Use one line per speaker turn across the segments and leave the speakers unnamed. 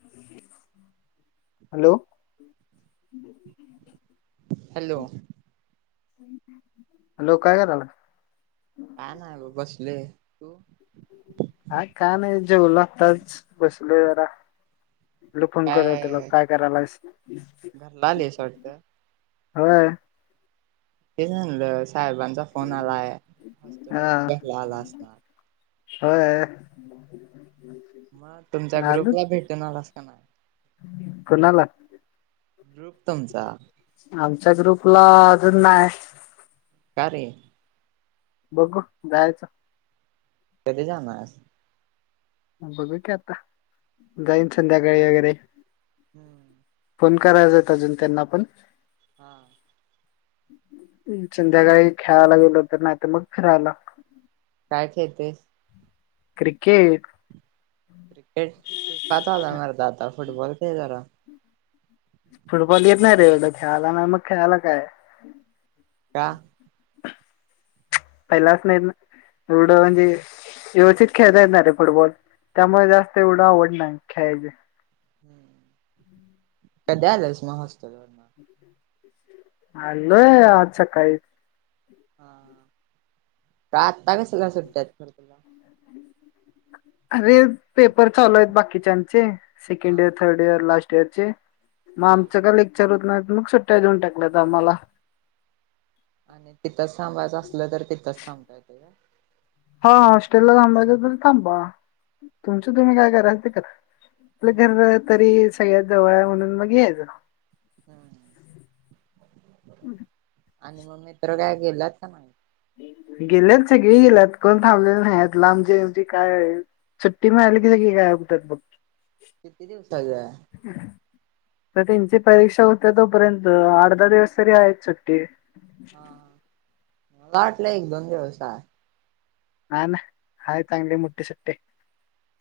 [unintelligible] Hello.
Hello
hello काय करालाय.
काय नाही बग बसलोय तू.
हा का नाही जेवलो आताच बसलोय जरा. म्हणलो फोन करूया तुला. काय करायलास.
घरला आलेस वाटतं
व्हय.
तेच म्हणल साहेबांचा फोन आलाय हॉस्टेलवर
हा
न घ्याला आलाय असणार.
होय.
मग तुमच्या ग्रुपला भेटून आलासा.
कोणाला.
ग्रुप तुमचा.
आमच्या ग्रुपला अजून नाय.
का रे.
बघू जायचं.
कधी जाणर आहेस.
बघू की आता जाईन संध्याकाळी वगैरे.
हम्म.
फोन करायचा हुता अजून त्यांना पण.
हा.
् संध्याकाळी खेळायला गेलो तर. नाही तर मग फिरायला.
काय खेळतोयस.
क्रिकेट.
क्रिकेट बास झालं मर्दा आता फुटबॉल खेळ जरा.
फुटबॉल येत नाही रे एवढं खेळाला. नाही मग खेळाला काय.
का
पहिल्यापासून येत नाही. एवढं म्हणजे व्यवस्थित खेळता येत नाहीरे फुटबॉल. त्यामुळे जास्त एवढं आवड नाही खेळायची.
कधी आलास मग हॉस्टेलवरन.
अलोय आज सकाळी.
हा आता कसला सुट्ट्यात खर तुला.
अरे पेपर चालू आहेत. बाकीच्याचे
हा
second year third year last. चे मग
हा
आमचं का लेक्चर होत नाहीत. मग सुट्ट्या देऊन टाकल्या तर आम्हाला.
आणि तिथंच थांबायचं असल तर तिथंच थांबता येत का.
हा हॉस्टेल ला थांबायच तरी थांबा. तुमचं तुम्ही काय कराय ते करा. आपलं
हम्म
घर तरी सगळ्यात जवळ म्हणून मग याच.
हम् आणि मग मित्र काय गेलात का मग.
गेलेत सगळे गेल्यात. कोण थांबलेले नाही हायत लांबचे-बीमचे काय आहे. सुट्टी मिळाली आली की सगळी गायब होतात बघ.
किती दिवासाची हाय.
तर त्यांची परीक्षा होत्या. तोपर्यंत आठ- दहा दिवस तरी आहेच सुुट्टी.
हा मला वाटलं एक दोन दिवस हाय.
काय नाही हाय चांगली मोठी सुट्टी.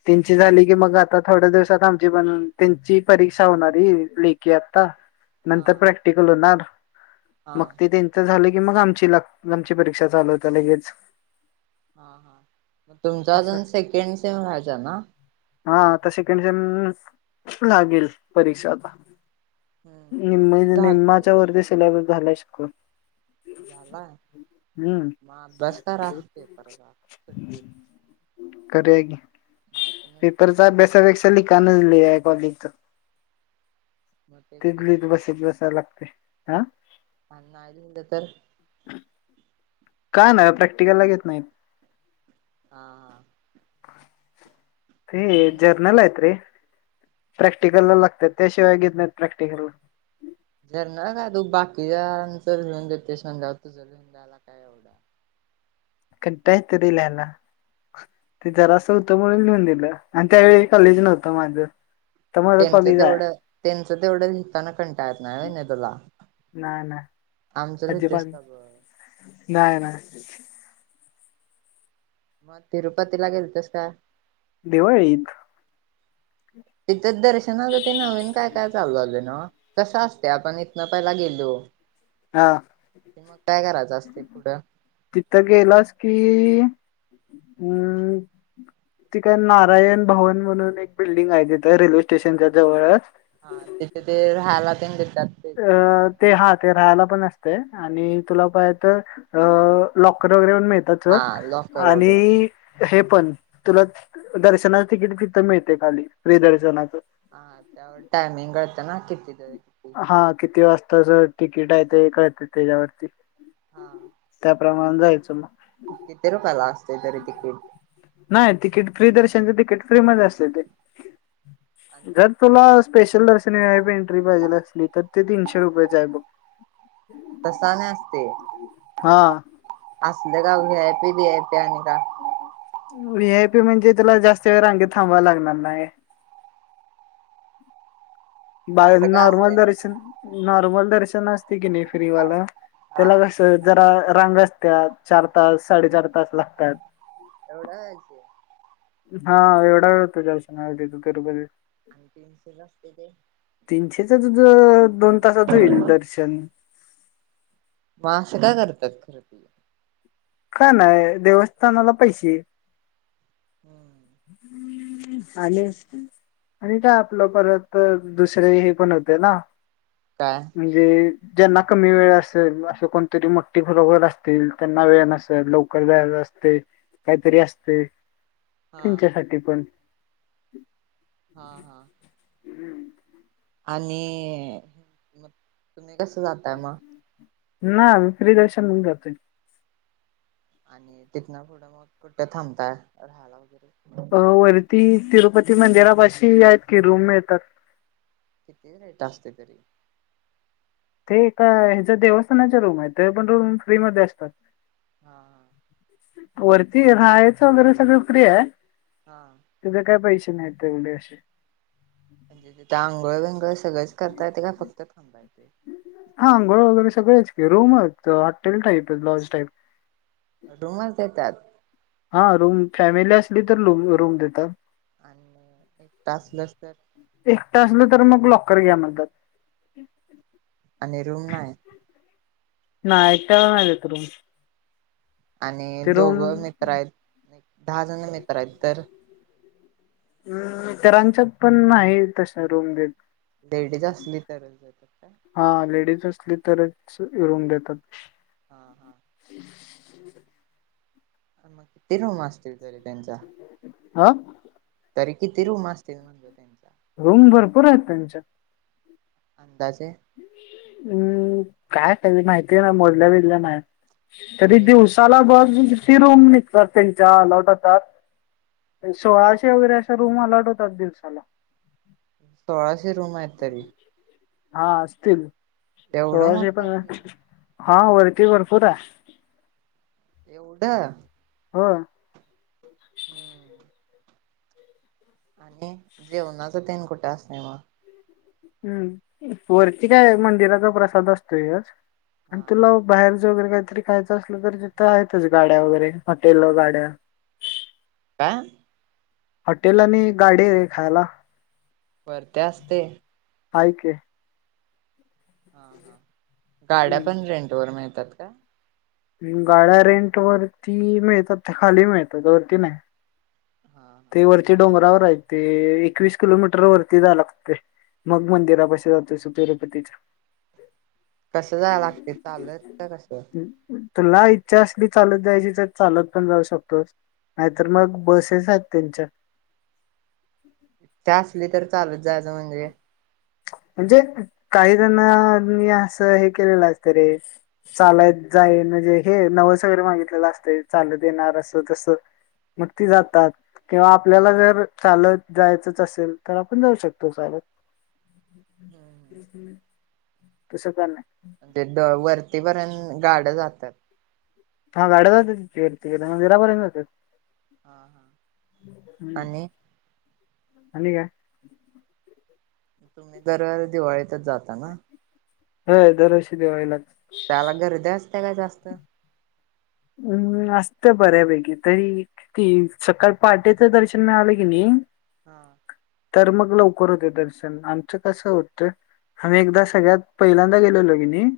त्यांची झाली की मग आता थोड्या दिवसात आमची पण. त्यांची परीक्षा होणारी लेखी आता.
हा
नंतर प्रॅक्टिकल होणार
हा
मग ते त्यांच झाल की. कि मग आमची. आमची परीक्षा चालू होत्या लगेच.
हा. हा तुमचा
असं.
अजून सेकंड से व्हायचा ना.
हा आता सेकंड सेम लागेल परीक्षा आता.
हम्म
निम्म
आमची झाली
निम्माच्या
सेकंड
वरती
सेम
सिलेबस झाल्या शिवून.
झालाय. म अभ्यास करा पेपरचा
करूया की.
ना [unintelligible]
पेपरचा अभ्यासापेक्षा लिकाणच लई आहे कॉलेजच.
मग
ते
कधी
गिरवत
करणार
बसत बसायला लागते हा.
आणि नाही लिहिलं तर.
काय नाही प्रॅक्टिकलला घेत नाहीत.
हा. हा.
ते
आणि
जर्नल हाईत रे. प्रॅक्टिकल ला लागतात, त्याशिवाय घेत नाहीत प्रॅक्टिकला.
जर्नरच हाय, तू बाकीच्याच लिहून देतोय, ते समजा तुझ लिहुन द्यायला काय एवढं.
कंटाळा येतोय रे ल्याला. ते जरा असं होतं म्हणून, लिहून दिलं आणि त्यावेळी कॉलेज नव्हतं माझं. तर माझं
तेनचं
कॉलेज आहे
तेवढं तेनचं तेवढं लिताना कंटाळ येत नाही व्हय नाय तुला?
नाही नाही
आमचं लय
अजिबात
तेस नगो.
नाही नाही.
मग तिरुपतीला गेलतसं काय?
दिवाळीत
तिथंच दर्शनाचं ते नवीन काय काय चालू झालयं नव्ह, कसं असतयं आपण इथनं पहिला गेलो
हा.
की मग काय करायचं असतंय पुढं
तिथं गेलास की, अम ति काय नारायण भवन म्हणून, एक बिल्डिंग आहे तिथं रेल्वे स्टेशनच्या जवळच
हा तिथे ते राहायला तेन देतात ते त्यांना
अ ते हा ते राहायला पण तय तूला पाहिजे तर, अ लाँकर वगैरे मिळतात सोड
हा लॉकर
आणि
वगैरे
हे पण तुला दर्शनाचं तिकीट तिथं मिळतय, खाली फ्री दर्शनाचं.
[unintelligible] कितीच आहे.
तस तिकिट आहे ते कळते त्याच्यावरती.
हा.
[unintelligible] जायचं मग.
किती रुपयाला असते, तरी तिकीट?
नाही तिकीट फ्री दर्शनच तिकीट फ्री मध्ये असतंय ते,
आणि
जर तुला स्पेशल दर्शन वि आय पी एंट्री पाहिजे असली तर ते तीनशे रुपयाच आहे बघ.
तसं‌ आणि असतंय.
हा
असलं काय V I P B I P आणि का
वी आय पी म्हणजे तुला जास्त वेळ रांगेत थांबाय लागणार नाही. [inaudible] बा
असं का
नॉर्मल
असते मग
दर्शन नॉर्मल दर्शन असते की नाही फ्रीवालं‌
हा
त्याला कसं जरा रांग असत्यात, चार तास साडेचार तास लागतात.
एवढा उशीर.
हा एवढा वेळ होतो दर्शनाला तिथं तिरुपतीत.
आणि तीनशेला असते ते?
तीनशेचच दोन तासात होईल दर्शन.
म आस काय करतात खरं ती?
काय नाही देवस्थानाला पैसे.
हम्म
[unintelligible] आणि आणि काय आपलं परत दुसरे हे पण होते ना
काय
म्हणजे ज्यांना कमी वेळ असेल, असं कोणतरी मोठ्ठी घरोघर असतील त्यांना वेळ नसेल लवकर जायच असतंय, काहीतरी असतंय
हा
त्यांच्यासाठी पण.
हा हा. आणि मग तुम्ही कसं जाताय मग?
ना म फ्री दर्शन म्हून करतोय
आणि तिथ ना पुढं मग कुठे थांबताय राहायला वगैरे
अ वरती तिरुपती मंदिरापाशी आहेत कि रूम मिळतात
किती रेट असते तरी
ते एका ह्याच्या देवस्थानाच्या रूम आहे ते पण रूम फ्री म असतात
हा हा
वरती राहायचं वगैरे सगळं क आहे
हा
तिथे काय पैसे नाहीवढे असशी
म्हणजे जथ आंघोळ विंगळ सगळेंच करता येत का फक्त थांबायचे
हा आंघोळ वगैरे सगळेच रूमच हॉटेल टाईप लॉज टाईप
रूमच देतात
हा रूम फॅमिली असली तर रूम देतात
आणि एक तास लस तर
एकटा असलं तर मग लॉकर घ्या म्हणतात
आणि रूम नाही.
नाही [unintelligible] रुम
आणि दोघं मित्र आहेत दहा जण मित्र आहेत तर
हम्म मित्रांच्यात पण नाही तस्या रूम देत.
लेडीज असली तरच देतात काय?
हा लेडीज असली तरच रूम देतात.
हा हा मग ते नव [unintelligible] त्यांचा
हा
तरी किती रुम असतील म्हणतो त्यांचा.
रूम भरपूर आहेत त्यांच्या. हम्म काय का माहितीय ना मोडल्या बिजल्या नाही तरी
अरे
दिवसाला बघ तिरूम सर त्यांच्या [unintelligible] सोळाशे वगैरे अशा रूम अलाउढ होतात दिवसाला.
सोळाशे रूम आहे तरी.
हा असतील
एवढं
सोळाशे
मोठं
पण
आहे ते
हा वरती भरपूर आहे.
एवढं.
हो.
हम्म. आणि जेवणाचं तेन कुठं असत मग.
हम्म वरती काय मंदिराचा प्रसाद असतोयच आणि
हा
तुला बाहेर वगैरे काहीतरी खायचं असल तर तिथ आहेतच गाड्या वगैरे हॉटेला गाड्या.
काय?
हॉटेल आणि गाडी रे खायला.
परते असते.
हाय कि.
हा हा गाड्या पण
हम्म
रेंट वर मिळतात काय?
गाड्या रेंट वरती मिळतात खाली मिळतात त्या वरती नाही.
हा हा
ते वरचे डोंगरावर आहे ते एकवीस किलोमीटर वरती जायाय लागतंय. मग मंदिरापाशी जातोस तिरुपतीच्या.
कसं जाय लागते चालत का कसं.
तुला इच्छा असली चालत जायची तर चालत पण जाऊ शकतोस, नाहीतर मग बसेस आहेत. तेंनच्या.
ते असली तर चालत जायचं म्हणजे काय
[inaudible] म्हणजे काही जणनी असं हे केलेलं असत रे चालात जाईल म्हणजे हे नवस वगैरे मागितलेलं असते चालत येणार अस तस. मग ती
म्हणजे
जातात किंवा आ पल्याला जर चालत जायचंच असेल तर आपण जाऊ शकतो चालत. तसं काय नाही.
म्हणजे द वरतीपर्यंत गाड्या जातात.
हा गाड्या जातात कि वरतीकडं मंदिरापर्यंत जातात.
हा हा आणि.
आणि काय?
तुम्ही दर दिवाळीतच जाता ना?
होय दर वर्षी दिवाळीलाच.
त्याला गर्दी असते काय जास्त?
हम्म असत बऱ्यापैकी तरी ती सकाळ पहाटेच दर्शन मिळालं कि नाही.
हा.
तर मग लवकर होते दर्शन आमचं कसं होत आम्ही एकदा सगळ्यात पहिल्यांदा गेलेलो की नाही.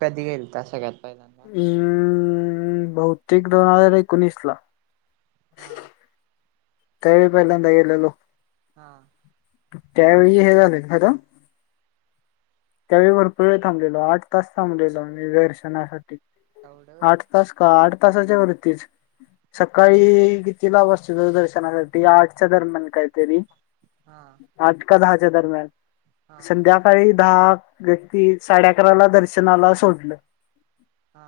कधी गेलता सगळ्यात पहिल्यांदा.
हम् बौतेक दोन हजार एकोणीस ला
हा
त्यावे पहिल्यांदा गेलेलो
हा
त्यावेळी हे झालं खता त्यावेळीभर पुळ थांबलेलो आठ तास थांबलेल मी दर्शनासाठी
एवढं व्हय
आठ तास का आठ तासाच्या वरतीच सकाळी ला वस्त दूरदर्शनासाठी आठच्या दरम्यान काहीतरी
हा
आटका
हा
संध्याकाळी दहा व्यक्ती साडे अकरा ला दर्शनाला सोडलं
हा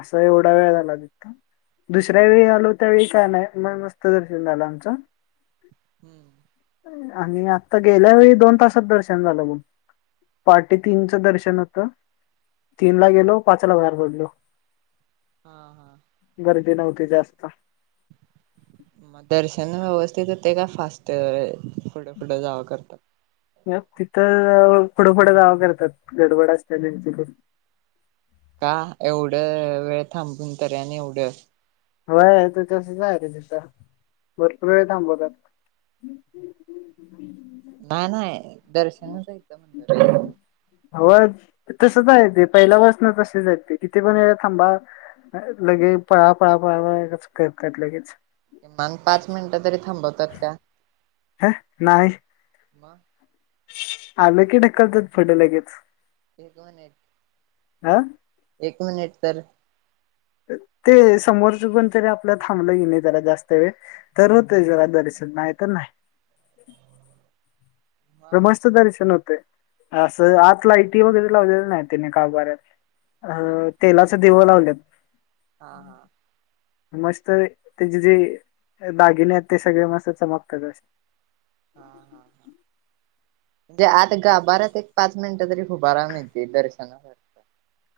असं एवढा वेळ झाला त दुसऱ्या
हम्म
वेळी आलो त्यावेळी काय नाही म मत क दर्शन झालं आमचं
हम्म
आणि आता गेल्या वेळी दोन तासात दर्शन झालं मग पहाटे तीनच दर्शन होतं तीन ला गेलो पाचला बाहेर पडलो
हा हा
गर्दी नव्हती जास्त
मग दर्शन व्यवस्थित होते का फास्ट पुढे पुुढे जावं करतात
तिथं फोडंफडं गावं करतात गडबडा अस्टॅलचे ल
का एवढं वेळ थांबून ते आणि एवढं
हो आहे त तसच आहे रे तिथं भरपूर वेळ थांबवतात ह
नाही नाही दर्शनच यं म्हणर
तसचय ते पहिला वचन तसेचय ते किथे पण व थांबा लगेच पळा पळा पळा पळा कस करतय लगेच
कि मग पाच मिनिट तरी थांबवतात का
हा नाहीय
मग
आलं की ढक्कलतात फड लगेच
एक
हा
मिनिट एक मिनिट तर
ते समोरच पण तरी आपलं थांबलं गे नाही जला जास्त वेळ तर होत जरा दर्शन चल नाही तर नाही. तर
मग
मस्त दर्शन होते. असं आत लायटी वगैरे लावलेलं नाही तिने गाभाऱ्यात. आ
मग
तेलाच दिव लावल्यात.
हा हा
मस्त त्याचे जे दगिने आहेत ते. सगळे मस्त चमकतात असते.
हम्म. हम्म. जे आता गाभाऱ्यात एक-पाच मिनिट तरी. उभा राहून येत. दर्शनाला.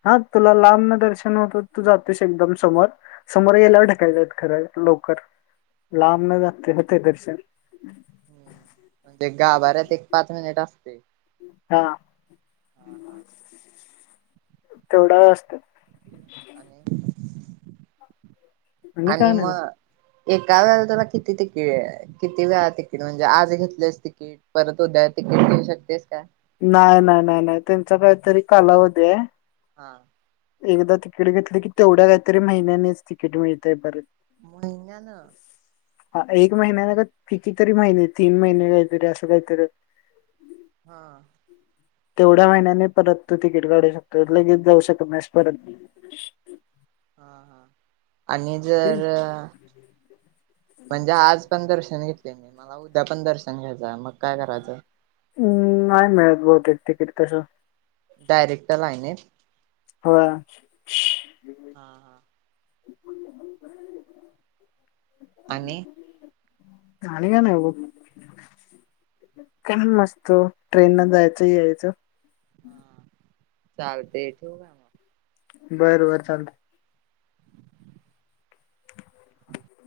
हा तुला लांबन दर्शन होत. तू जातोस एकदम समोर-समोर गेल्यावर ढकलतात खरं. लवकर लांब न जातेल होते दर्शन.
ह् म्हणजे गाभऱ्यात एक पाच मिनिट असते.
हा
हा हा
तेवडा असतो.
आणि. आणि
काय नाही बघ.
मग. एका वेळेला तुला किती तिकीट. किती वेळा तिकीट म्हणजे आज घेतलेच तिकीट परत उद्या तिकेट घेऊ शकतेस का.
नाही. नाही. नाही. नाही. त्यांचा काहीतरी कालावध आहे.
हा.
एकदा तिकीट घेतल की. तेवढ्या काहीतरी महिन्यानेच तिकीट मिळतय परत.
महिन्यान.
हा एक महिन्याने का कितीतरी महिने तीन महिने काहीतरी असं काहीतरी.
हा.
तेवढ्या महिन्याने परत तू तिकीट काढू शकतोस. लगेच जाऊ शकत नाहीस परत.
हा. हा. आणि
ते,
जर म्हणजे आज पण दर्शन घेतलं. मला उद्या पण दर्शन घ्यायचं मग काय करायचं?
हम् नाही मिळत बहुतेक तिकीट तसं.
डायरेक्ट लाईनत.
होय.
हा हा आणि.
आणि काय नाही बघ. काय मस्त ट्रेन न जायचं-यायचं.
चालतेवाय ठेव काय मग.
बर-बर चालतय.